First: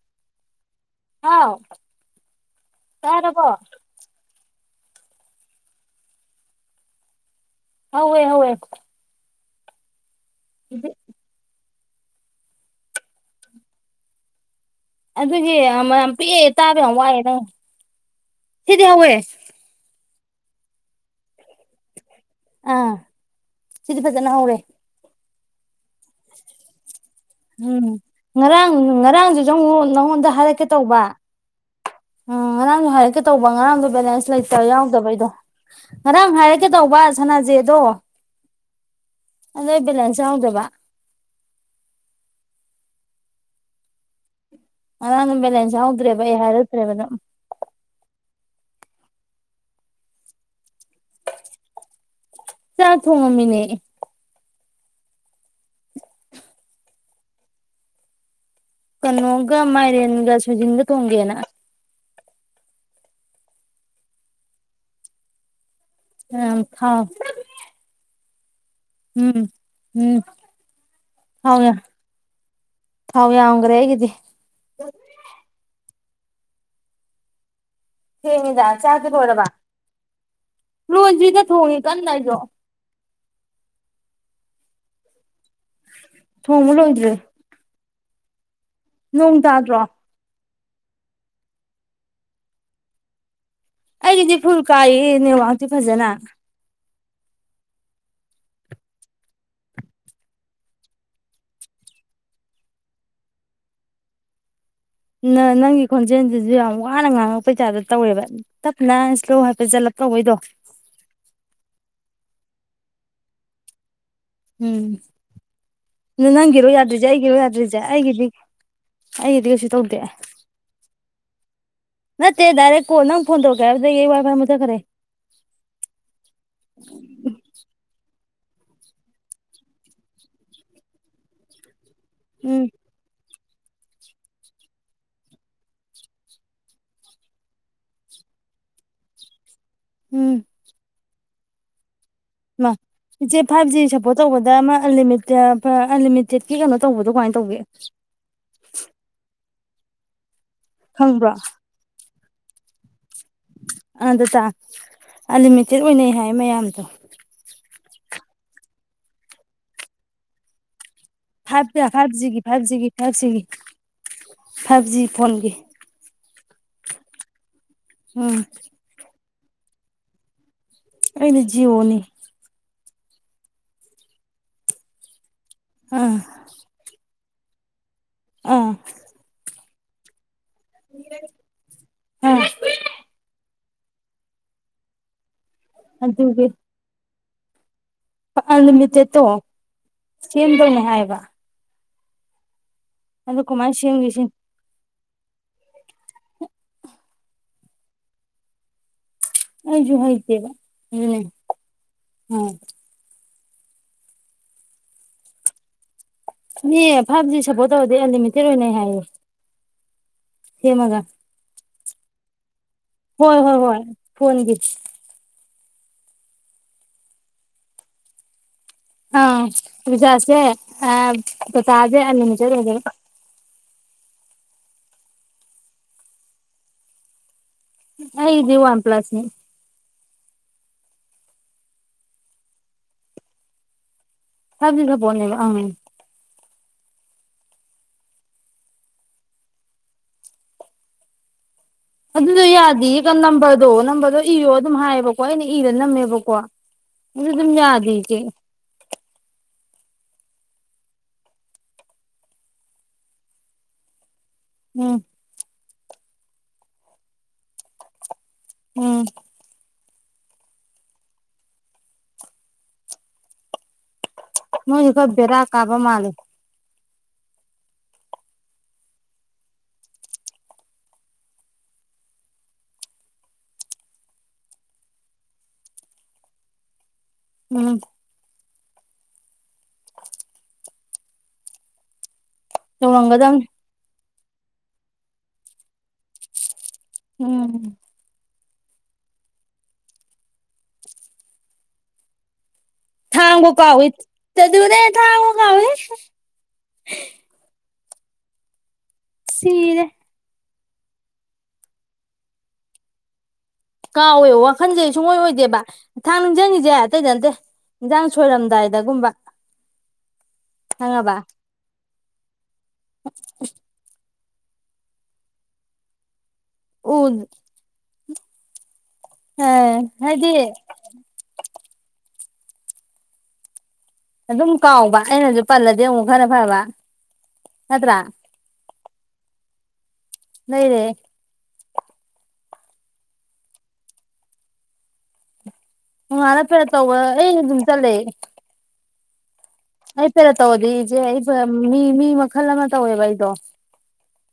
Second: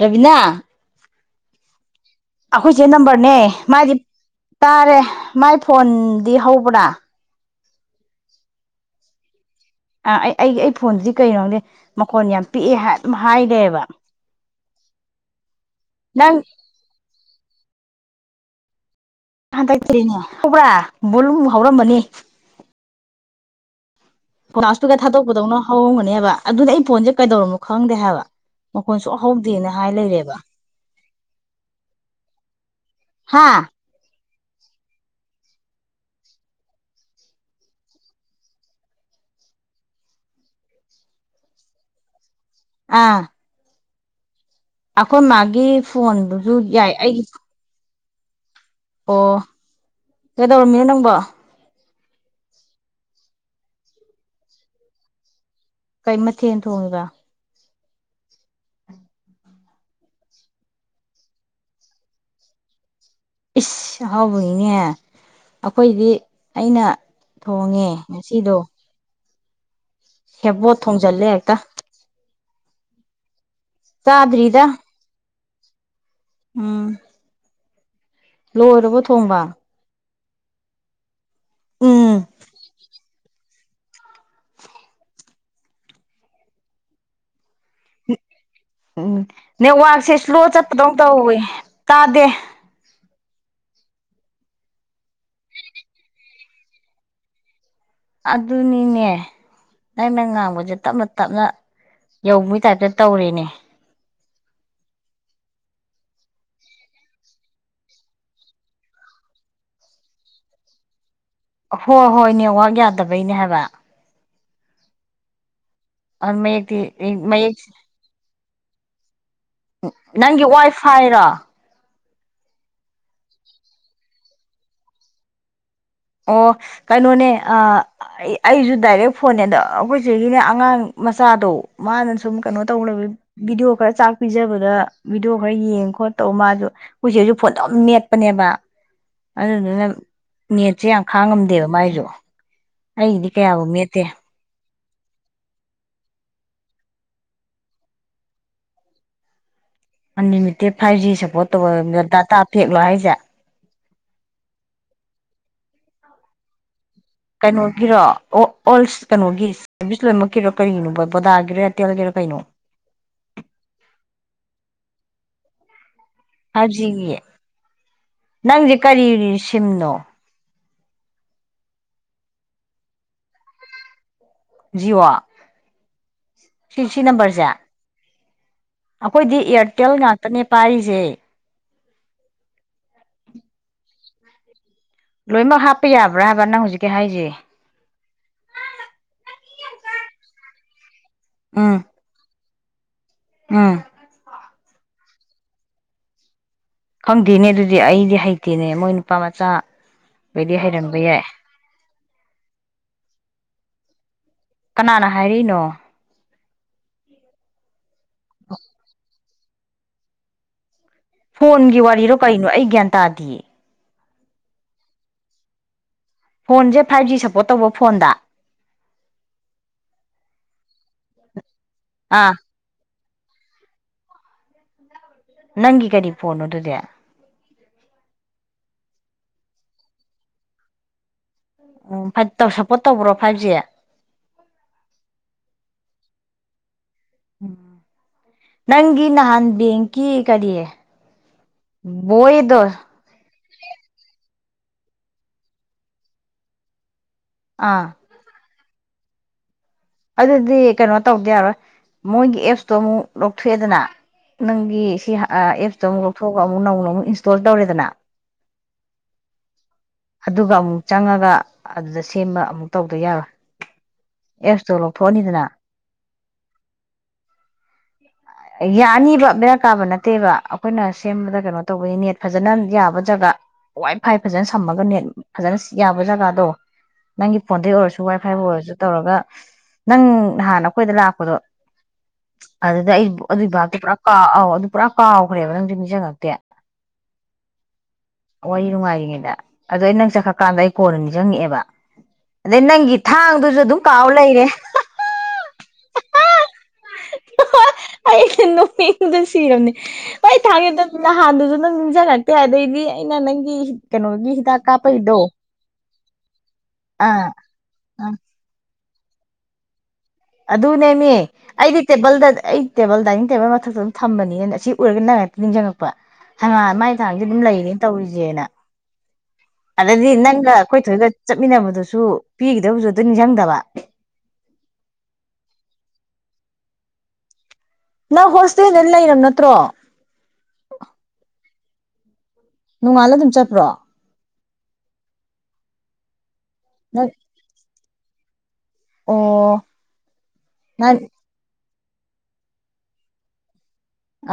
ꯔꯕꯤꯅꯥ ꯍꯥꯎ ꯑꯩꯈꯣꯏꯁꯦ ꯅꯝꯕꯔꯅꯦ ꯇꯥꯔꯕꯣ ꯃꯥꯗꯤ ꯇꯥꯔꯦ ꯃꯥꯏ ꯐꯣꯟꯗꯤ ꯍꯧꯕ꯭ꯔꯥ ꯍꯣꯏ ꯍꯦ ꯑ ꯑꯩ ꯑꯩꯒꯤ ꯑꯩ ꯐꯣꯟꯗꯨꯗꯤ ꯀꯩꯅꯣꯅꯦ ꯃꯈꯣꯟ ꯌꯥꯝ ꯄꯤꯛꯑꯦ ꯑꯗꯨꯝ ꯍꯥꯏꯈꯦꯕ ꯑꯗꯨꯒꯤ ꯌꯥꯝ ꯄꯤꯛꯑꯦ ꯇꯥꯕ ꯌꯥꯝ ꯋꯥꯏꯑꯦ ꯅꯪ ꯁꯤꯗꯤ ꯍꯋꯦ ꯍ ꯇꯇꯅ ꯍꯧꯕ꯭ꯔꯥ ꯕꯨꯜ ꯍꯧꯔꯝꯕꯅꯤ ꯑꯥ ꯁꯤꯗꯤ ꯐꯖꯅ ꯍꯧꯔꯦ ꯗꯧꯅ ꯍꯧꯔꯝꯒꯅꯦꯕ ꯑꯗꯨꯗꯤ ꯑꯩ ꯐꯣꯟꯁꯦ ꯀꯩꯗꯧꯔꯝꯅꯣ ꯈꯪꯗꯦ ꯎꯝ ꯍꯥꯏꯕ ꯉꯔꯥꯡ ꯃꯈꯣꯟ ꯁꯨꯛꯍꯧ ꯉꯔꯥꯡꯗꯨꯁꯨ ꯍꯧꯗꯦꯅ ꯍꯥꯏ ꯅꯉꯣꯟꯗ ꯂꯩꯔꯦꯕ ꯍꯥꯏꯔꯛꯀꯦ ꯇꯧꯕ ꯎꯝ ꯉꯔꯥꯡꯗꯣ ꯍꯥꯏꯔꯛꯀꯦ ꯇꯧꯕ ꯍꯥ ꯉꯔꯥꯡꯗꯣ ꯕꯦꯂꯦꯟꯁ ꯂꯩꯇꯦ ꯌꯥꯎꯗꯕꯩꯗꯣ ꯉꯔꯥꯡ ꯍꯥꯏꯔꯛꯀꯦ ꯇꯧꯕ ꯁꯅꯥꯖꯦꯗꯣ ꯑꯗꯣ ꯚꯦꯂꯦꯟꯁ ꯌꯥꯎꯗꯕ ꯑꯥ ꯑꯩꯈꯣꯏ ꯉꯔꯥꯡꯅ ꯃꯥꯒꯤ ꯕꯦꯂꯦꯟꯁ ꯌꯥꯎꯗ꯭ꯔꯦꯕ ꯑꯩ ꯐꯣꯟꯗꯨꯁꯨ ꯍꯥꯏꯔꯛꯇ꯭ꯔꯦꯕ ꯌꯥꯏ ꯑꯗꯨꯝ ꯑꯩꯒꯤ ꯑꯣ ꯀꯩ ꯇꯧꯔꯝꯃꯤꯅ ꯅꯪꯕꯣ ꯆꯥ ꯊꯨ ꯃꯃꯤꯅꯦ ꯀꯩ ꯃꯊꯦꯜ ꯊꯣꯡꯉꯕ ꯀꯩꯅꯒꯃꯥꯏꯔꯤꯟꯒ ꯁꯖꯤꯗ ꯇꯣꯡꯒꯦꯅ ꯏ ꯍꯕꯨ ꯏꯅꯦ ꯍꯥꯏ ꯑꯩꯈꯣꯏꯗꯤ ꯑꯩꯅ ꯊꯥꯎ ꯊꯣꯡꯉꯦ ꯁꯤꯗ ꯎꯝ ꯎꯝ ꯍꯦꯕꯠ ꯊꯣꯡꯖꯜꯂꯦ ꯍꯥꯏꯛꯇ ꯊꯋ ꯃ꯭ꯔ ꯍꯦꯒꯗꯤ ꯎꯝ ꯊꯦꯡꯉꯦꯗ ꯂꯣꯏꯔꯕ ꯆꯥꯔꯗꯤ ꯊꯣꯡꯕ ꯂꯣꯏꯔꯕ ꯂꯣꯏꯗ꯭ꯔꯤꯗ ꯇꯣꯡꯉꯤ ꯀꯟꯅ ꯎꯝ ꯑꯩꯖꯣ ꯊꯣꯡꯕ ꯂꯣꯏꯗ꯭ꯔꯤ ꯎ ꯎꯝ ꯅꯣꯡ ꯇꯥꯗ꯭ꯔꯣ ꯅꯦꯋꯥ ꯁꯦ ꯁ꯭ꯂꯣ ꯆꯠ ꯇꯧ ꯇꯧꯋꯦ ꯇꯥꯗꯦ ꯑꯩꯒꯤꯗꯤ ꯐꯨꯜ ꯀꯥꯏꯍꯦ ꯅꯦꯋꯥꯛꯗꯤ ꯐꯖꯅ ꯑꯗꯨꯅꯤꯅꯦ ꯅꯪꯅ ꯉꯥꯡꯕꯁꯦ ꯇꯞꯅ ꯇꯞꯅ ꯌꯧꯕꯩꯒꯤ ꯇꯥꯞꯇ ꯇꯧꯔꯤꯅꯦ ꯅ ꯅꯪꯒꯤ ꯈꯣꯟꯖꯦꯜꯁꯤꯁꯨ ꯌꯥꯝ ꯋꯥꯅ ꯉꯥꯡꯉꯛꯄꯩꯁꯥꯗ ꯇꯧꯋꯦꯕ ꯇꯞꯅ ꯏꯁꯂꯣ ꯍꯥꯏꯐꯦꯠ ꯆꯠꯂꯞ ꯇꯧꯕꯩꯗꯣ ꯍꯣꯏ ꯍꯣꯏ ꯅꯦꯠꯋꯔꯥꯛ ꯌꯥꯗꯕꯩꯅꯦ ꯍꯥꯏꯕ ꯎꯝ ꯅꯪꯒꯤꯔꯣ ꯃꯌꯦꯛꯇꯤ ꯌꯥꯗꯔꯤꯖꯦ ꯑꯩꯒꯤ ꯔꯣ ꯃꯌꯦꯛ ꯌꯥꯗ꯭ꯔꯤꯖ ꯑꯩꯒꯤꯗꯤ ꯑꯩꯒꯤꯗꯤ ꯀꯩꯁꯨ ꯇꯧꯗꯦ ꯅꯪꯒꯤ ꯋꯥꯏ ꯐꯥꯏꯔꯣ ꯅꯠꯇꯦ ꯗꯥꯏꯔꯦꯛ ꯀꯣꯜ ꯅꯪ ꯐꯣꯟ ꯇꯧꯔꯛꯀꯦ ꯍꯥꯏꯕꯗꯒꯤ ꯑꯩ ꯋꯥꯏꯐꯥꯏ ꯃꯨꯊꯠ ꯈ꯭ꯔꯦ ꯑꯣ ꯀꯩꯅꯣꯅꯦ ꯑ ꯑꯩꯁꯨ ꯗꯥꯏꯔꯦꯛ ꯐꯣꯟꯅꯦꯗ ꯑꯩꯈꯣꯏ ꯆꯦꯒꯤꯅꯦ ꯑꯉꯥꯡ ꯃꯆꯥꯗꯣ ꯃꯥ ꯅ ꯁꯨꯝ ꯀꯅꯣ ꯎꯝ ꯇꯧ ꯂꯩꯕꯩ ꯚꯤꯗꯤꯑꯣ ꯈꯔ ꯆꯥꯛ ꯄꯤꯖꯕꯗ ꯚꯤꯗꯤꯑꯣ ꯈꯔ ꯌꯦꯡ ꯈꯣꯠꯇꯧ ꯃꯥꯁꯨ ꯑꯩꯈꯣꯏ ꯆꯦꯁꯨ ꯐꯣꯟꯗꯝ ꯃꯦꯠꯄꯅꯦꯕ ꯑꯗꯨꯗꯨꯅ ꯅꯦꯠ ꯅꯤ ꯌꯥꯝ ꯈꯥꯡꯉꯝꯗꯦꯕ ꯃꯥꯏꯁꯨ ꯏꯃꯥ ꯑꯩꯒꯤꯗꯤ ꯏꯆꯦ ꯀꯌꯥꯕꯨ ꯐꯥꯏꯚ ꯖꯤ ꯃꯦꯠꯇꯦ ꯁꯞꯄꯣꯔꯠ ꯇꯧꯕꯗ ꯑꯃ ꯑꯟꯃꯤꯇꯦꯠ ꯑꯟꯂꯤꯃꯤꯇꯦꯠꯀꯤ ꯀꯩꯅꯣ ꯇꯧꯕꯗꯣ ꯀꯃꯥꯏꯅ ꯇꯧꯒꯦ ꯑꯟꯂꯤꯃꯤ ꯇꯦꯠ ꯐꯥꯏꯚ ꯖꯤ ꯈꯪꯕ꯭ꯔꯣ ꯁꯄꯣꯠꯇꯧ ꯇꯥꯞ ꯐꯦꯛꯂꯣ ꯍꯥꯏꯁꯦ ꯑ ꯑꯗꯨꯇꯥ ꯑꯟꯂꯤꯃꯤꯇꯦꯠ ꯑꯣꯏꯅꯩ ꯍꯥꯏ ꯃꯌꯥꯝꯗꯣ ꯑꯣ ꯀꯩꯅꯣꯒꯤꯑꯣꯜꯁ ꯀꯩꯅꯣꯒꯤ ꯑꯣꯐꯤꯁꯂꯣꯏꯃꯛꯀꯤꯔꯣ ꯀꯔꯤꯒꯤꯅꯣꯕ ꯐꯥꯏꯚ ꯐꯥꯏꯚꯖꯤꯒꯤ ꯐꯥꯏꯚ ꯖꯤꯒꯤ ꯐꯥꯏꯚꯖꯤꯒꯤ ꯐꯥꯏꯚ ꯖꯤ ꯐꯣꯟꯒꯤ ꯐꯥꯏꯖꯤꯒꯤ ꯎꯝ ꯅꯪꯗꯤ ꯀꯔꯤꯔꯤ ꯁꯤꯝꯅꯣ ꯑꯩꯅ ꯖꯤꯑꯣꯅꯤ ꯖꯤꯑꯣ ꯎꯝ ꯖ ꯑꯈꯣꯏꯗꯤ ꯇꯦꯂꯡꯥꯟ ꯅꯦ ꯄꯥꯏꯔꯤꯁꯦ ꯎꯝ ꯂꯣꯏꯅꯃꯛ ꯍꯥꯞꯄ ꯌꯥꯕ꯭ꯔꯥ ꯍꯥꯏꯕ ꯅꯪ ꯍꯧꯖꯤꯛꯀꯤ ꯍꯥꯏꯔꯤꯁꯦ ꯄ ꯅꯨꯃꯤꯠꯇꯦꯠꯇꯣ ꯁꯦꯝꯗꯧꯅꯦ ꯍꯥꯏꯕ ꯑꯥ ꯑꯗꯣ ꯀꯨꯃꯔꯁꯤꯁꯤ ꯈꯪꯗꯦꯅꯦ ꯑꯗꯨꯗꯤ ꯑꯩꯗꯤ ꯍꯩꯇꯦꯅꯦ ꯃꯣꯏꯅ ꯅꯨꯄꯥ ꯑꯩꯁꯨ ꯍꯩꯇꯦꯕ ꯃꯆꯥꯕꯩꯗꯤ ꯍꯩꯔꯝꯕ ꯑꯗꯨꯅꯦ ꯌꯥꯏ ꯑꯥ ꯀꯅꯥꯅ ꯍꯥꯏꯔꯤꯅꯣ ꯃꯤ ꯐꯞꯖꯁꯕꯣ ꯑꯗꯨ ꯑꯟꯂꯤꯃꯤꯇꯦꯠ ꯑꯣꯏꯅ ꯍꯥꯏꯌꯦ ꯍꯦꯃꯒ ꯐꯣꯟꯒꯤ ꯋꯥꯔꯤꯔꯣ ꯀꯩꯅꯣ ꯑꯩ ꯒ꯭ꯌꯥꯟ ꯍꯣꯏ ꯇꯥꯗꯤꯌꯦ ꯍꯣꯏ ꯍꯣꯏ ꯐꯣꯟꯣꯟꯒꯤ ꯐꯣꯟꯁꯦ ꯐꯥꯏꯚ ꯖꯤ ꯁꯞꯄꯣꯔꯠ ꯇꯧꯕ ꯐꯣꯟꯗ ꯑ ꯖꯥꯁꯦ ꯑ ꯑ ꯇꯥꯖꯦ ꯑꯥ ꯑꯂꯅꯆꯔ ꯍꯥꯏꯖꯔ ꯅꯪꯒꯤ ꯀꯔꯤ ꯐꯣꯟꯅꯣ ꯑꯗꯨꯗꯤ ꯏ ꯋꯥꯟ ꯄ꯭ꯂꯁꯅꯤ ꯎꯝ ꯐꯥꯏꯚ ꯁꯞꯄꯣꯔꯠ ꯇꯧꯕ꯭ꯔꯣ ꯐꯥꯏꯚ ꯖꯤ ꯁ ꯖ ꯄꯨꯣ ꯂꯩꯕ ꯑ ꯎꯝ ꯅꯪꯒꯤ ꯅꯍꯥꯟ ꯕꯦꯡꯀꯤ ꯀꯔꯤꯌꯦ ꯑꯗꯨꯗꯨ ꯌꯥꯗ ꯏꯒ ꯅꯝꯕ ꯑꯗꯨꯣ ꯅꯝꯕꯗꯨ ꯏꯔꯣ ꯑꯗꯨꯝ ꯍꯥꯏꯌꯦꯕꯀꯣ ꯑꯩꯅ ꯏꯔ ꯅꯝꯃꯦꯕꯀꯣ ꯁꯤꯦ ꯊ ꯑꯥ ꯌꯥꯗꯒꯦ ꯑꯗꯨꯗꯤ ꯀꯩꯅꯣ ꯇꯧꯗꯤ ꯌꯥꯔꯣꯏ ꯃꯣꯏꯒꯤ ꯑꯦꯞꯁꯇꯣ ꯑꯃꯨꯛ ꯂꯧꯊꯣꯛꯑꯦꯗꯅ ꯅꯪꯒꯤ ꯎꯝ ꯁꯤ ꯑꯦꯞ ꯑꯃꯨꯛ ꯂꯧꯊꯣꯛꯑꯒ ꯑꯃꯨꯛ ꯅꯧꯅ ꯑꯃꯨꯛ ꯏꯟꯁꯇꯣꯜ ꯇꯧꯔꯦꯗꯅ ꯎꯝ ꯑꯗꯨꯒ ꯑꯃꯨꯛ ꯆꯪꯉꯒ ꯑꯗꯨꯗ ꯁꯦꯝꯕ ꯑꯃꯨꯛ ꯇꯧꯗ ꯌꯥꯔꯣꯏ ꯑꯦꯞꯁꯇꯣ ꯃꯣꯏꯁꯨ ꯈꯕꯦꯔꯥ ꯂꯧꯊꯣꯛꯑꯅꯤꯗꯅ ꯀꯥꯕ ꯃꯥꯂꯦ ꯌꯥꯅꯤꯕ ꯕꯦꯔꯥ ꯀꯥꯕ ꯅꯠꯇꯦꯕ ꯑꯩꯈꯣꯏꯅ ꯁꯦꯝꯕꯗ ꯀꯩꯅꯣ ꯇꯧꯕꯅꯤ ꯅꯦꯠ ꯐꯖꯅ ꯌꯥꯕ ꯖꯒꯥ ꯋꯥꯏ ꯐꯥꯏ ꯐꯖꯅ ꯁꯝꯃꯒ ꯅꯦꯠ ꯐꯖꯅ ꯌꯥꯕ ꯖꯒꯥꯗꯣ ꯅꯪꯒꯤ ꯐꯣꯟꯗꯩ ꯎꯝ ꯑꯣꯏꯔꯁꯨ ꯋꯥꯏ ꯐꯥꯏꯕꯨ ꯑꯣꯏꯔꯁꯨ ꯇꯧꯔꯒ ꯅꯪ ꯅꯍꯥꯟ ꯑꯩꯈꯣꯏꯗ ꯂꯥꯛꯄꯗꯣ ꯑꯗꯨꯗ ꯑꯗꯨ ꯇꯧꯔꯝꯒꯗꯕꯅꯤ ꯀꯥꯎ ꯑꯧ ꯑꯗꯨ ꯄꯨꯔꯥ ꯀꯥꯎꯈ꯭ꯔꯦꯕ ꯅꯪꯁꯨ ꯃꯤꯁꯉꯛꯇꯦ ꯎꯝ ꯋꯥꯔꯤ ꯅꯨꯡꯉꯥꯏꯔꯤꯉꯩꯗ ꯑꯗꯣ ꯑꯩ ꯅꯪ ꯆꯠꯈ꯭ꯔꯀꯥꯟꯗ ꯑꯩ ꯀꯣꯟꯜꯅꯤ ꯆꯪꯉꯛꯑꯦꯕ ꯑꯗꯩ ꯅꯪꯒꯤ ꯊꯥꯡꯗꯨꯁꯨ ꯑꯗꯨꯝ ꯀꯥꯎ ꯂꯩꯔꯦ ꯗꯒꯋꯦ ꯑꯩ ꯅꯨꯣꯄꯤꯤ ꯗ ꯁꯤꯔꯝꯅꯦ ꯊꯥꯒꯦꯗꯕ ꯅꯍꯥꯟꯗꯨꯁꯨ ꯅꯪ ꯅꯤꯡꯁꯤꯡꯉꯛꯇꯦ ꯑꯗꯩꯗꯤ ꯑꯩꯅ ꯅꯪ ꯀꯥꯎꯋꯦꯕ ꯋꯥꯈꯟꯁꯦ ꯁꯨꯡꯑꯣꯣꯏ ꯑꯣꯏꯗꯦꯕ ꯊꯥꯡ ꯅꯤꯡꯁꯤꯡꯉꯁꯦ ꯑꯇꯩꯗ ꯑꯥ ꯅꯠꯇꯦ ꯏꯟꯖꯥꯡ ꯑꯥ ꯁꯣꯏꯔꯝꯗꯥꯏꯗ ꯗꯒꯨꯝꯕ ꯑꯗꯨꯅꯦꯃꯤ ꯑꯩꯗꯤ ꯇꯦꯕꯜꯗ ꯑꯩ ꯇꯦꯕꯜ ꯗꯥꯏꯅꯤꯡ ꯇꯦꯕꯜ ꯃꯊꯛꯇ ꯑꯗꯨꯝ ꯊꯝꯕꯅꯤ ꯑꯁꯤ ꯑꯣꯏꯔꯒ ꯅ ꯉꯍꯥꯛꯇ ꯅꯤꯡꯁꯤꯡꯉꯛꯄ ꯍ ꯃꯥꯏ ꯎ ꯊꯥꯡꯁꯦ ꯑꯗꯨꯝ ꯂꯩꯔꯦꯅ ꯇꯧꯔꯤꯁꯦ ꯌꯦꯅ ꯑꯗꯗꯤ ꯍꯥꯏꯗꯤ ꯅꯪꯒ ꯑꯩꯈꯣꯏꯊꯣꯏꯒ ꯆꯠꯃꯤꯟꯅꯕꯗꯨꯁꯨ ꯄꯤꯈꯤꯗꯕꯁꯨ ꯑꯗꯨ ꯅꯤꯡꯁꯤꯡꯗꯕ ꯑꯗꯨꯝ ꯀꯥꯎꯕ ꯑꯩꯅꯁꯨ ꯄꯜꯂꯗꯤ ꯑꯃꯨꯛ ꯈꯔ ꯐꯕ ꯅꯠꯇ꯭ꯔꯥ ꯅꯪ ꯍꯣꯁꯇꯦꯅꯦꯅ ꯂꯩꯩꯅꯝ ꯅꯠꯇ꯭ꯔꯣ ꯅꯣꯏꯗꯦ ꯅꯣꯡꯉꯥꯜꯂ ꯑꯗꯨꯝ ꯆꯠꯄ꯭ꯔꯣ ꯎꯔ ꯇꯧꯋ ꯅꯪ ꯑꯩ ꯑꯗꯨꯝ ꯆꯂꯦ ꯑꯣ ꯑ ꯄꯦꯔ ꯅꯪ ꯇꯒꯣꯗꯤꯖꯦ ꯃꯤ ꯃꯤ ꯃꯈꯜ ꯑꯃ ꯇꯧꯋꯦꯕ ꯑꯩꯗꯣ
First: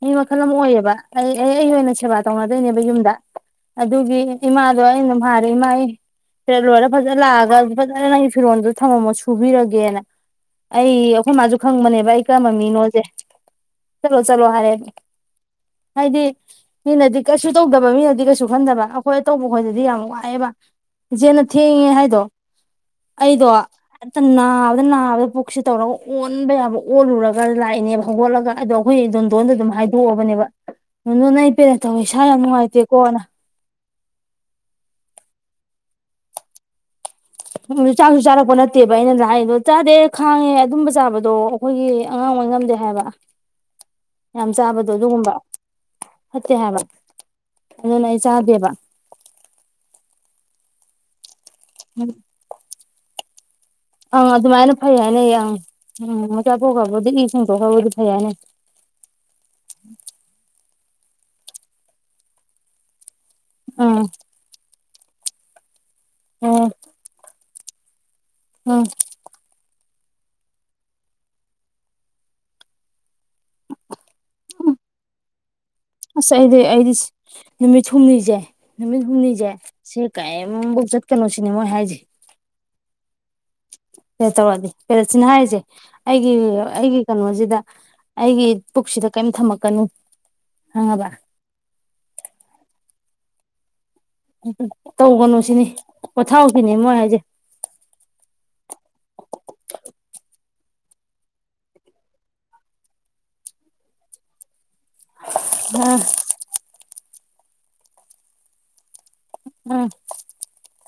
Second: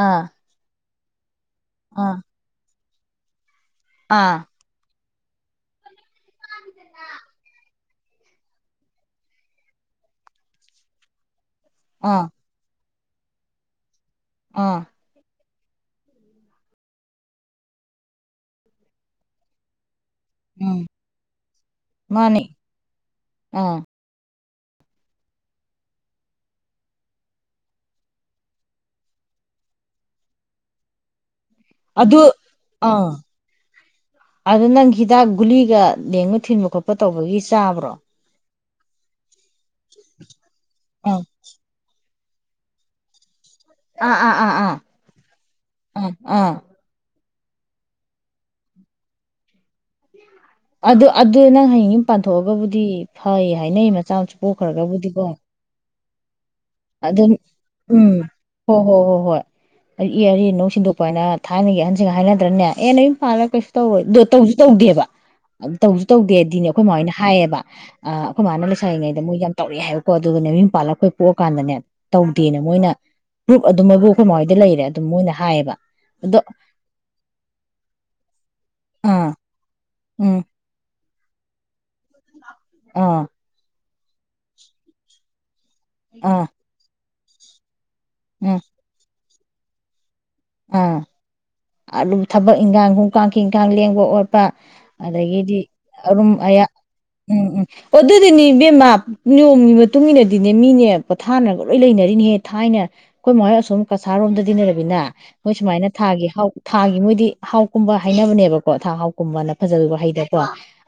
ꯑꯩ ꯑꯥ ꯋꯥꯈꯜ ꯑꯃ ꯑꯣꯏꯌꯦꯕ ꯑꯩ ꯑꯦ ꯑꯩ ꯑꯣꯏꯅ ꯑꯥ ꯁꯦꯕꯥ ꯇꯧꯅꯗꯣꯏꯅꯦꯕ ꯌꯨꯝꯗ ꯑ ꯑꯗꯨꯒꯤ ꯑꯥ ꯏꯃꯥ ꯑꯗꯨ ꯃꯥꯔꯦ ꯏꯃꯥꯥꯏ ꯐꯔ ꯂꯣꯏꯔ ꯐꯖꯅ ꯂꯥꯛꯑꯒ ꯐꯖꯅ ꯅꯪꯒꯤ ꯐꯤꯔꯣꯟꯗꯨ ꯊꯝꯃꯝꯃꯣ ꯁꯨꯕꯤꯔꯒꯦꯅ ꯑꯩ ꯑꯩꯈꯣꯏ ꯃꯥꯁꯨ ꯈꯪꯕꯅꯦꯕ ꯑꯥ ꯑꯩ ꯀꯔꯝꯕ ꯃꯤꯅꯣꯁꯦ ꯆꯠꯂꯣ ꯆꯠꯂꯣ ꯑꯥ ꯃꯥꯔꯦꯅꯦ [unintelligible] [inaudible] ꯍꯥꯏꯗꯤ ꯃꯤꯅꯗꯤ ꯀꯩꯁꯨ ꯇꯧꯗꯕ ꯃꯤꯅꯗꯤ ꯀꯩꯁꯨ ꯈꯟꯗꯕ ꯑꯩꯈꯣꯏ ꯑꯇꯧꯕ ꯈꯣꯏꯗꯗꯤ ꯌꯥꯝ ꯋꯥꯏ ꯍꯥꯏꯕ ꯎꯝ ꯏꯆꯦꯅ ꯊꯦꯡꯉꯦ ꯍꯥꯏꯗꯣ ꯃꯥꯅꯤ ꯑꯩꯗꯣ ꯑꯥ ꯍꯦꯛꯇ ꯅꯥ ꯅꯥꯕꯗ ꯅꯥꯕꯗ ꯄꯨꯛꯁꯤ ꯇꯧꯔꯒ ꯑꯣꯟꯕ ꯌꯥꯕ ꯑꯣꯜꯂꯨꯔꯒ ꯂꯥꯛꯏꯅꯦꯕ ꯍꯧꯒꯠꯂꯒ ꯑꯗꯣ ꯑꯩꯈꯣꯏꯝ ꯗꯣꯟꯗ ꯑꯗꯨꯝ ꯍꯥꯏꯗꯣꯛꯑꯕꯅꯦꯕ ꯗꯣꯟꯗꯣꯟ ꯑꯩ ꯄꯦꯔꯗ ꯇꯧꯋꯦ ꯑꯗꯨ ꯏꯁꯥ ꯌꯥꯝ ꯅꯨꯡꯉꯥꯏꯇꯦꯀꯣꯅ ꯑꯗꯨꯗ ꯅꯪ ꯍꯤꯗꯥꯛ ꯒꯨꯂꯤꯒ ꯂꯦꯡꯕ ꯊꯤꯟꯕ ꯈꯣꯠꯄ ꯇꯧꯕꯒꯤ ꯎꯝ ꯆꯥꯕ꯭ꯔꯣ ꯆꯥꯛꯁꯨ ꯆꯥꯔꯛꯄ ꯅꯠꯇꯦ ꯅꯠꯇꯦꯕ ꯑꯩꯅꯖꯨ ꯍꯥꯏꯔꯤꯗꯣ ꯆꯥꯗꯦ ꯈꯥꯡꯉꯦ ꯑꯗꯨꯝꯕ ꯑꯥ ꯆꯥꯕꯗꯣ ꯑꯩꯈꯣꯏꯒꯤ ꯑꯉꯥꯡ ꯑꯣꯏ ꯉꯝꯗꯦ ꯍꯥꯏꯕ ꯑꯥ ꯌꯥꯝ ꯑꯥ ꯑꯥ ꯆꯥꯕꯗꯣ ꯑꯗꯨꯒꯨꯝꯕ ꯑꯥ ꯑꯥ ꯐꯠꯇꯦ ꯑꯥ ꯍꯥꯏꯕ ꯑꯗꯨꯅ ꯑꯩ ꯆꯥꯗꯦꯕ ꯑꯗꯨ ꯑꯗ ꯑꯗꯨ ꯅꯪ ꯍꯌꯦꯡ ꯌꯨꯝ ꯄꯥꯟꯊꯣꯛꯑꯒꯕꯨꯗꯤ ꯐꯩ ꯍꯥꯏꯅꯩ ꯃꯆꯥ ꯑꯪ ꯃꯁꯨ ꯑꯗꯨꯃꯥꯏꯅ ꯐꯩ ꯄꯣꯛꯈ꯭ꯔꯒꯕꯨꯗꯤꯀꯣ ꯍꯥꯏꯅꯩ ꯑꯪ ꯎꯝ ꯄꯣꯛꯈ꯭ꯔꯕꯨꯗꯤ ꯏ ꯑꯗꯨꯝ ꯁꯦꯡꯇꯣꯛꯈ꯭ꯔꯕꯨꯗꯤ ꯎꯝ ꯐꯩ ꯍꯥꯏꯅꯩ ꯍꯣ ꯍꯣꯏ ꯍꯣꯏ ꯍꯣꯏ ꯏ ꯑꯔꯤ ꯑꯅꯧ ꯁꯤꯟꯗꯣꯛ ꯑꯩꯣꯏꯅ ꯊꯥꯏꯅꯒꯤ ꯑꯍꯟꯁꯤꯡꯒ ꯍꯥꯏꯅꯗ꯭ꯔꯅꯦ ꯑꯦ ꯅꯌꯨꯝ ꯄꯥꯜꯂꯒ ꯀꯩꯁꯨ ꯑꯪ ꯇꯧꯔꯣꯏ ꯗꯣ ꯇꯧꯁꯨ ꯇꯧꯗꯦꯕ ꯑꯗꯨ [unintelligible] ꯇꯧꯁꯨ ꯇꯧꯗꯦꯗꯤꯅꯦ ꯑꯣ ꯑꯩꯈꯣꯏ ꯃꯃꯣꯏꯅ ꯍꯥꯏꯌꯦꯕ ꯑꯝ ꯑꯩꯈꯣꯏ ꯏꯃꯥꯍꯣꯏ ꯑꯪ ꯂꯩꯁꯥꯔꯤꯉꯩꯗ ꯃꯣꯏ ꯌꯥꯝ ꯇꯧꯔꯛꯏ ꯍꯥꯏꯕꯀꯣ ꯑꯗꯨꯒ ꯌꯨꯝ ꯄꯥꯜꯂ ꯑꯩꯈꯣꯏ ꯄꯣꯛ ꯀꯥꯟꯗꯅꯦ ꯇꯧꯗꯦꯅ ꯃꯣꯏꯅ ꯄ꯭ꯔꯨꯞ ꯑꯗꯨꯝ ꯃꯣꯏꯕꯨ ꯑꯩꯈꯣꯏ ꯃꯥ ꯍꯣꯏꯗ ꯎ ꯂꯩꯔꯦ ꯑꯗꯨꯝ ꯃꯣꯏꯅ ꯍꯥꯏꯌꯦꯕ ꯑꯁ ꯑꯗꯣ ꯑꯩꯗꯤ ꯑꯩꯗꯤ ꯅꯨꯃꯤꯠ ꯍꯨꯝꯅꯤꯁꯦ ꯅꯨꯃꯤꯠ ꯑꯥ ꯍꯨꯝꯅꯤꯁꯦ ꯁꯤ ꯎꯝ ꯀꯩꯌꯤꯝꯐꯧ ꯆꯠ ꯀꯅꯣꯁꯤꯅꯦ ꯃꯣꯏ ꯍꯥꯏꯁꯦ ꯑꯥ ꯄꯦꯔꯗ ꯇꯧꯔꯗꯤ ꯄꯦꯔꯗꯁꯤꯅ ꯍꯥꯏꯁꯦ ꯑꯩꯒꯤ ꯑꯥ ꯑꯩꯒꯤ ꯀꯩꯅꯣꯁꯤꯗ ꯑꯩꯒꯤ ꯎꯝ ꯄꯨꯈꯁꯤꯗ ꯀꯩꯌꯤꯝ ꯊꯝꯃꯛꯀꯅꯨ ꯑꯥ ꯈꯡꯉꯕ ꯑꯗꯨꯝ ꯊꯕꯛ ꯏꯪꯈꯥꯡ ꯍꯣꯡ ꯀꯥꯡꯈꯤꯡ ꯀꯥꯡ ꯂꯦꯡꯕ ꯑꯣꯠꯄ ꯇꯧꯒꯅꯨ ꯑꯗꯒꯤꯗꯤ ꯁꯤꯅꯤ ꯑꯔꯨꯝ ꯑꯌꯥ ꯄꯣꯊꯥꯎꯁꯤꯅꯦ ꯃꯣꯏ ꯍꯥꯏꯁꯦ ꯎꯝ ꯎꯝ ꯑꯗꯨꯗꯤꯅꯤ ꯏꯕꯦꯝꯃꯥ ꯅꯤꯌꯣꯝꯒꯤ ꯃꯇꯨꯡ ꯏꯟꯅꯗꯤ ꯅꯦ ꯃꯤꯅꯦ ꯄꯣꯊꯥꯅꯒ ꯂꯣꯏ ꯂꯩꯅꯔꯤꯅꯤꯍꯦ ꯊꯥꯏꯅ ꯑꯩꯈꯣꯏ ꯃꯈꯣꯏ ꯑꯁꯣꯝ ꯀꯁꯥꯔꯣꯝꯗꯗꯤ ꯂꯩꯔꯛ ꯍꯣꯏ ꯁꯨꯃꯥꯏꯅ ꯑ ꯊꯥꯒꯤ ꯍꯧ ꯃꯣꯏꯗꯤ ꯍꯥꯎꯀꯨꯝꯕ ꯍꯥꯏꯅꯕꯅꯦꯕꯀꯣ ꯊ ꯍꯥꯎ ꯀꯨꯝꯕꯅ ꯐꯖ ꯎꯝ ꯋꯥꯍꯩꯗꯀꯣ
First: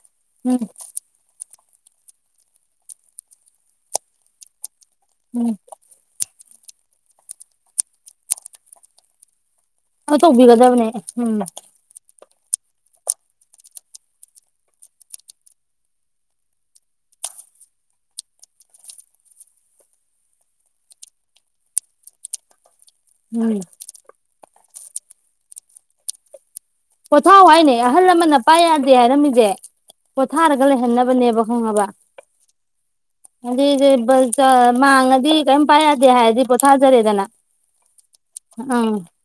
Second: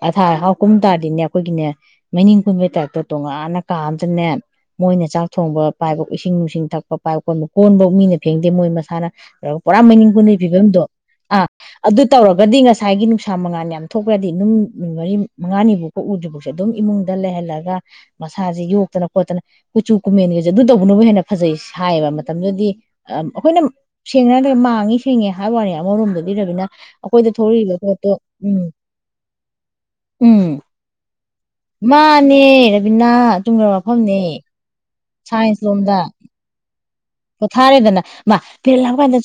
ꯑꯊꯥ ꯑꯍꯥꯎ ꯎꯝ ꯀꯨꯝ ꯇꯥꯔꯗꯤꯅꯦ ꯑꯩꯈꯣꯏꯒꯤꯅꯦ ꯃꯩꯅꯤꯡ ꯀꯨꯝꯕꯩ ꯇꯥꯏꯞꯇ ꯇꯣꯉꯥꯟꯅ ꯀꯥ ꯑꯝꯗꯅꯦ ꯃꯣꯏꯅ ꯆꯥꯛ ꯎꯝ ꯊꯣꯡꯕ ꯄꯥꯏꯕ ꯎꯏꯁ ꯏꯁꯤꯡ ꯅꯨꯡꯁꯤꯡ ꯊꯛꯄ ꯄꯥꯏꯕ ꯀꯣꯟꯕꯣ ꯀꯣꯟꯕꯥꯎ ꯃꯤꯅ ꯐꯦꯡꯗꯦ ꯃꯣꯏ ꯃꯁꯥꯅ ꯄꯨꯔꯥ ꯃꯩꯅꯤꯡ ꯑꯗꯨ ꯀꯨꯝꯕꯩ ꯗꯣ ꯇꯧꯕꯤꯒꯗꯕꯅꯦ ꯎꯝ ꯑ ꯑꯗꯨ ꯇꯧꯔꯒꯗꯤ ꯉꯁꯥꯏꯒꯤ ꯅꯨꯡꯁꯥ ꯃꯉꯥꯟ ꯌꯥꯝ ꯊꯣꯛꯈ꯭ꯔꯗꯤ ꯑꯗꯨꯝ ꯅꯨꯃꯤꯠ ꯃꯔꯤ ꯃꯉꯥꯅꯤꯐꯥꯎꯀ ꯎꯗ꯭ꯔꯤ ꯐꯥꯎꯁꯦ ꯑꯗꯨꯝ ꯏꯃꯨꯡꯗ ꯂꯩꯍꯜꯂꯒ ꯃꯁꯥꯁꯦ ꯌꯣꯛꯇꯅ ꯈꯣꯠꯇꯅ ꯀꯨꯆꯨ ꯀꯨꯃꯦꯟꯒꯁꯦ ꯑꯗꯨ ꯇꯧꯕꯅꯕꯨ ꯍꯦꯟꯅ ꯐꯖꯩ ꯍꯥꯏꯥꯌꯦꯕ ꯃꯇꯝꯗꯨꯗꯤ ꯎꯝ ꯑꯩꯈꯣꯏꯅ ꯁꯦꯡꯅ ꯍꯥꯏꯇꯥꯔꯗꯤ ꯃꯥ ꯊꯦꯡꯉꯦ ꯍꯥꯏꯕꯅꯤ ꯑꯃꯔꯣꯝꯗ ꯂꯩꯔꯃꯤꯅ ꯄꯣꯊꯥꯎ ꯍꯥꯏꯅꯦ ꯑꯍꯜ ꯂꯃꯟꯅ ꯄꯥꯏ ꯌꯥꯗꯦ ꯍꯥꯏꯔꯝꯃꯤꯖꯦ ꯎꯝ ꯄꯣꯊꯥꯔꯒ ꯂꯩꯍꯟꯅꯕꯅꯦꯕ ꯈꯪꯉꯕ ꯃꯥꯅꯦ ꯔꯕꯤꯅꯥ ꯑꯗꯨꯗꯤ ꯑꯆꯨꯝꯈ꯭ꯔꯕ ꯋꯥꯐꯝꯅꯦ ꯑꯟꯏꯟꯇꯦꯜꯂꯤꯖꯤꯕꯜ ꯍꯥꯡꯉꯗꯤ ꯁꯥꯏꯟꯁ ꯀꯔꯤꯝ ꯄꯥꯏ ꯂꯣꯝꯗ ꯌꯥꯗꯦ ꯍꯥꯏꯔꯗꯤ ꯄꯣꯊ ꯄꯣꯊꯥꯔꯦꯗꯅ ꯃꯥ ꯄꯦꯔꯗ ꯂꯥꯛꯄ ꯀꯥꯟꯗ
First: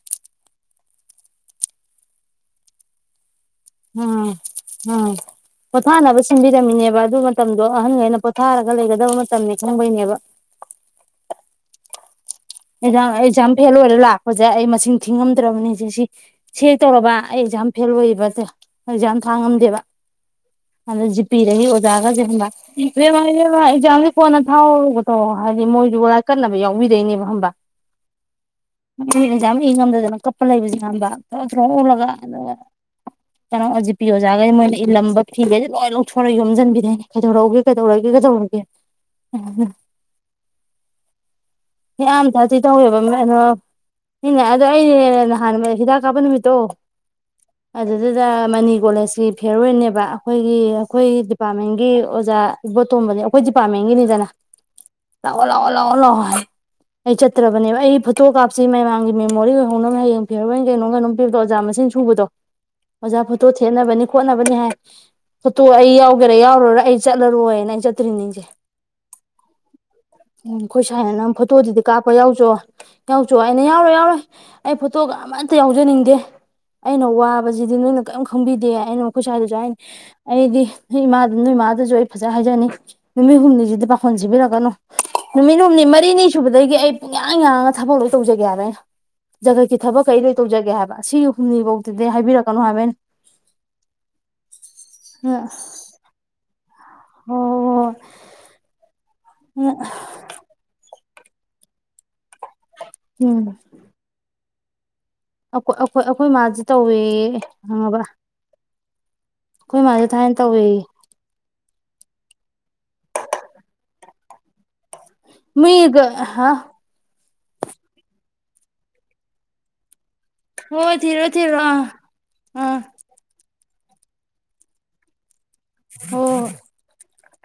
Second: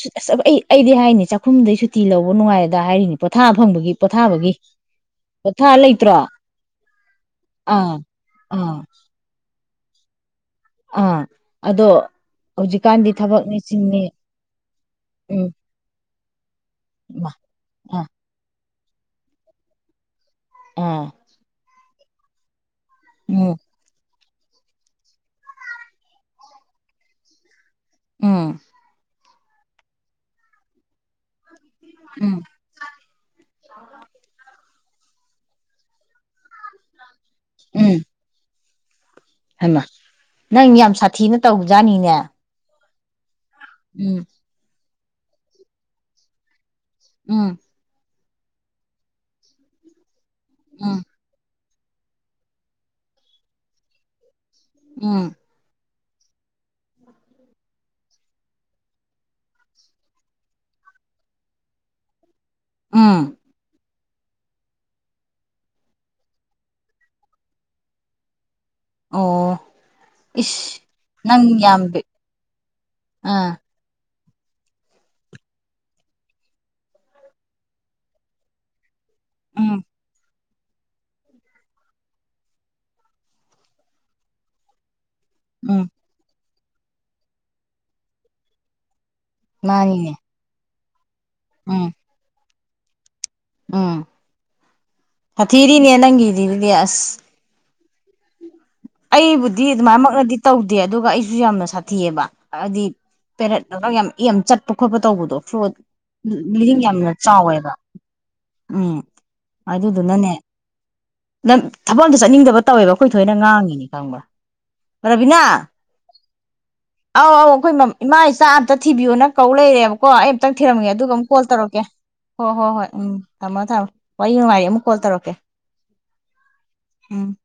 ꯑꯩ ꯑꯩꯗꯤ ꯍꯥꯏꯅꯤ ꯆꯥꯛꯈꯨꯝꯗꯩ ꯁꯨꯇꯤ ꯂꯧꯕ ꯅꯨꯡꯉꯥꯏꯗ ꯍꯥꯏꯔꯤꯅꯤ ꯄꯣꯊꯥ ꯐꯪꯕꯒꯤ ꯎꯝ ꯄꯣꯊꯥꯕꯒꯤ ꯎꯝ ꯄꯣꯊꯥ ꯂꯩꯇ꯭ꯔꯣ ꯄꯣꯊꯥꯅꯕ ꯁꯤꯟꯕꯤꯔꯝꯃꯤꯅꯦꯕ ꯑꯗꯨ ꯃꯇꯝꯗꯣ ꯑꯥ ꯑꯍꯟꯈꯩꯅ ꯄꯣꯊꯥꯔꯒ ꯑꯥ ꯂꯩꯒꯗꯕ ꯃꯇꯝꯅꯤ ꯈꯪꯕꯩꯅꯦꯕ ꯑꯥ ꯑꯗꯣ ꯑꯦ ꯍꯧꯖꯤꯛꯀꯥꯟꯗꯤ ꯑꯦꯛꯖꯥꯝ ꯊꯕꯛꯅꯤ ꯐꯦꯜ ꯑꯣꯏꯔ ꯆꯤꯟꯅꯤ ꯂꯥꯛꯄꯁꯦ ꯑꯩ ꯃꯁꯤꯡ ꯎꯝ ꯊꯤꯉꯝꯗ꯭ꯔꯕꯅꯤ ꯆꯦꯁꯤ ꯁꯤ ꯍꯦꯛ ꯇꯧꯔꯕ ꯃꯥ ꯑꯩ ꯑꯦꯛꯖꯥꯝ ꯐꯦꯜ ꯑꯥ ꯑꯣꯌꯦꯕ ꯑꯦꯛꯖꯥꯝ ꯊꯥꯉꯝꯗꯦꯕ ꯑꯗ ꯑꯥ ꯖꯤ ꯄꯤꯗꯒꯤ ꯖꯥꯒꯁꯦ ꯈꯪꯕ꯭ꯔꯥ ꯎꯝ ꯑꯟꯏꯟꯇꯦꯜꯂꯤꯖꯤꯕꯜ ꯑꯦꯛꯖꯥꯝ ꯀꯣꯟꯅ ꯊꯥꯎꯔꯨꯒ ꯇꯧ ꯍꯥꯏꯗꯤ ꯃꯣꯏꯁꯨ ꯂꯥꯏ ꯀꯠꯅꯕ ꯌꯥꯎꯕꯤꯗꯣꯏꯅꯦꯕ ꯈꯪꯕ꯭ꯔ ꯎꯝ ꯃꯤ ꯏꯛꯖꯥꯝ ꯏ ꯉꯝꯗꯗꯅ ꯀꯞꯄ ꯂꯩꯕꯁꯨ ꯌꯥꯎꯗꯕ ꯀꯣ ꯑꯟꯏꯟꯇꯦꯜꯂꯤꯖꯤꯕꯜ ꯑꯗꯨꯒ ꯎꯝ ꯀꯩꯅꯣ ꯑ ꯖꯤ ꯄꯤ ꯑꯣꯖꯒꯩ ꯃꯣꯏ ꯂꯩ ꯏꯂꯝꯕ ꯐꯤꯒꯁꯦ ꯂꯣꯏ ꯂꯧꯊꯣꯛꯔꯑ ꯒ ꯌꯣꯝꯖꯟꯕꯤꯗꯩꯅꯦ ꯀꯩꯗꯧꯔꯛꯎꯒꯦ ꯀꯩꯗꯧꯔꯒꯦ ꯀꯗꯧꯔꯒꯦ ꯍꯩꯃꯥ ꯅꯪ ꯌꯥꯝ ꯁꯥꯊꯤꯅ ꯇꯧꯖꯥꯠꯅꯤꯅꯦ ꯤ ꯇꯧꯋꯦꯕꯅ ꯏꯅꯦ ꯑꯗꯨ ꯑꯩꯅꯦ ꯅꯍꯥꯟ ꯍꯤꯗꯥꯛ ꯀꯥꯞꯄ ꯅꯨꯃꯤꯠꯇꯣ ꯎꯝ ꯑꯣꯖꯥ ꯃꯅꯤ ꯀꯣꯂꯦꯖꯀꯤ ꯐꯦꯔ ꯑꯣꯏꯅꯅꯦꯦꯕ ꯑꯩꯈꯣꯏꯒꯤ ꯎꯝ ꯑꯩꯈꯣꯏ ꯗꯤꯄꯥꯔꯠꯃꯦꯟ ꯑꯣꯖꯥ ꯏꯕꯣꯇꯣꯝꯕꯅꯦ ꯑꯩꯈꯣꯏ ꯗꯤꯄꯥꯔꯠꯃꯦꯟꯒꯤꯅꯤꯗꯅ ꯎꯝ ꯂꯥꯛꯑꯣꯣ ꯂꯥꯛꯑꯣ ꯂꯥꯛꯑꯣ ꯂꯣ ꯍꯣꯏ ꯑꯩ ꯆꯠꯇ꯭ꯔꯕꯅꯦꯕ ꯑꯩ ꯐꯣꯇꯣ ꯀꯥꯞꯁꯤ ꯃꯃꯥꯡꯒꯤ ꯃꯦꯃꯣꯔꯤ ꯑꯣꯏꯍꯧꯅꯕ ꯍꯌꯦꯡ ꯄꯤꯔꯔꯣꯏꯅ ꯀꯩꯅꯣꯝ ꯀꯩꯅꯣꯝ ꯄꯤꯕꯗꯣ ꯑꯣꯖꯥ ꯃꯁꯤꯡ ꯁꯨꯕꯗꯣ ꯃꯖꯥ ꯎꯝ ꯐꯠꯇꯦꯅꯅꯤ ꯈꯣꯠꯅꯕꯅꯤ ꯍꯥꯏ ꯐꯣꯇꯣ ꯑꯩ ꯌꯥꯎꯒꯦꯔꯥ ꯌꯥꯎꯔꯨꯔ ꯑꯩ ꯆꯠꯂꯔꯣꯏꯅ ꯑꯩ ꯆꯠꯇ꯭ꯔꯤ ꯅꯤꯡꯁꯦ ꯑꯣ ꯏꯁ ꯑꯩꯈꯣꯏ ꯁꯥꯏꯅ ꯅꯪ ꯌꯥꯝ ꯐꯣꯇꯣꯗꯨꯗꯤ ꯀꯥꯞꯄ ꯌꯥꯎꯖꯣ ꯌꯥꯎꯖꯣ ꯑꯥ ꯑꯩꯅ ꯌꯥꯎꯔꯣꯏ ꯌꯥꯎꯔꯣꯏ ꯑꯩ ꯐꯣꯇꯣꯒ ꯑꯃꯇ ꯌꯥꯎꯖꯅꯤꯡꯗꯦ ꯑꯩꯅ ꯋꯥꯕꯁꯤꯗꯤ ꯅꯣꯏꯅ ꯀꯔꯤꯝ ꯈꯪꯕꯤꯗꯦ ꯑꯩꯅ ꯈꯨꯁꯥꯜꯁꯨ ꯎꯝ ꯑꯩꯗꯤ ꯅꯣꯏ ꯏꯃꯥꯗ ꯅꯣꯏ ꯏꯃꯥꯗꯨꯁꯨ ꯑꯩ ꯐꯖꯅ ꯍꯥꯏꯖꯅꯤ ꯅꯨꯃꯤꯠ ꯍꯨꯝꯅꯤꯁꯤꯗꯤ ꯄꯥꯈꯣꯟ ꯁꯤꯕꯤꯔꯛꯀꯅꯨ ꯅꯨꯃꯤꯅ ꯎꯨꯝꯅꯤ ꯎꯝ ꯃꯔꯤꯅꯤ ꯁꯨꯕꯗ ꯑꯗꯒꯤ ꯑꯩ ꯄꯨꯡꯌꯥꯡ ꯌꯥꯡꯉꯒ ꯊꯕꯛ ꯂꯧ ꯇꯧꯖꯒꯦ ꯍꯥꯏꯕꯩꯅ ꯖꯒꯠꯀꯤ ꯊꯕꯛ ꯃꯥꯅꯤꯅꯦ ꯀꯩꯗꯩ ꯇꯧꯖꯒꯦ ꯍꯥꯏꯕ ꯁꯤ ꯎꯝ ꯁꯨꯝꯅꯤꯐꯧꯇꯗ ꯍꯥꯏꯕꯤꯔꯛꯄ ꯀꯂꯣ ꯍꯥꯏꯕꯦꯟ ꯎꯝ ꯐ ꯊꯤꯔꯤꯅꯦ ꯅꯪꯗꯗꯤ ꯑꯣ ꯑꯩꯕꯨꯗꯤ ꯑꯗꯨꯃꯥꯏꯃꯛꯅꯗꯤ ꯇꯧꯗꯦ ꯑꯗꯨꯒ ꯑꯩ ꯁꯨ ꯌꯥꯝꯅ ꯁꯥꯊꯤꯑꯕ꯫ ꯍꯥꯏꯗꯤ ꯎꯝ ꯄꯦꯔꯠ ꯌꯥꯝ ꯏ ꯌꯥꯝ ꯆꯠ [unintelligible] ꯇꯧꯕꯗꯣ ꯑꯩꯈꯣꯏ ꯐ꯭ꯔꯣꯗ ꯑꯩꯈꯣꯏ ꯑꯩꯈꯣꯏ ꯃꯥꯁꯨ ꯕꯂꯤꯗꯤꯡ ꯌꯥꯝꯅ ꯇꯧꯋꯦꯌꯦ ꯆꯥꯎꯋꯦꯕ ꯈꯪꯉꯕ ꯎꯝ ꯑꯩꯈꯣꯏ ꯃꯥꯁꯨ ꯑꯗꯨꯗꯨꯅꯅꯦ ꯊꯥꯏꯅ ꯇꯧꯋꯦꯌꯦ ꯅ ꯊꯕꯛꯗꯣ ꯆꯠꯅꯤꯡꯗꯕ ꯇꯧꯋꯦꯕ ꯑꯩꯈꯣꯏ ꯊꯣꯏꯅ ꯉꯥꯡꯉꯤꯅꯦ [unintelligible] ꯃꯤꯒ ꯍꯥ꯫ ꯑꯧ - ꯑꯧ ꯑꯈꯣꯏ ꯏꯃꯥꯏ ꯆꯥꯛ ꯑꯝꯇ ꯊꯤꯕꯤꯌꫭꯅ ꯀꯧ ꯂꯩꯔꯦ꯫ ꯀꯣ ꯑꯩ ꯑꯝꯛꯇꯪ ꯊꯤꯔꯝꯒꯦ ꯍꯣꯏ ꯑꯗꯨꯒ ꯊꯤꯔꯣ ꯑꯃꯨꯛ ꯀꯣꯜ ꯊꯤꯔꯣ ꯑꯥ ꯇꯧꯔꯛꯀꯦ ꯍꯣꯏ- ꯍꯣꯏ - ꯑꯥ ꯍꯣꯏ ꯎꯝ ꯊꯝꯃꯣ ꯊꯝꯃꯣ꯫ ꯋꯥꯔꯤ ꯅꯨꯡꯉꯥꯏꯔꯤ ꯑꯃꯨꯛ ꯀꯣꯜ ꯇꯧꯔꯛꯀꯦ꯫ ꯍꯣꯏ ꯫ ꯎꯝ꯫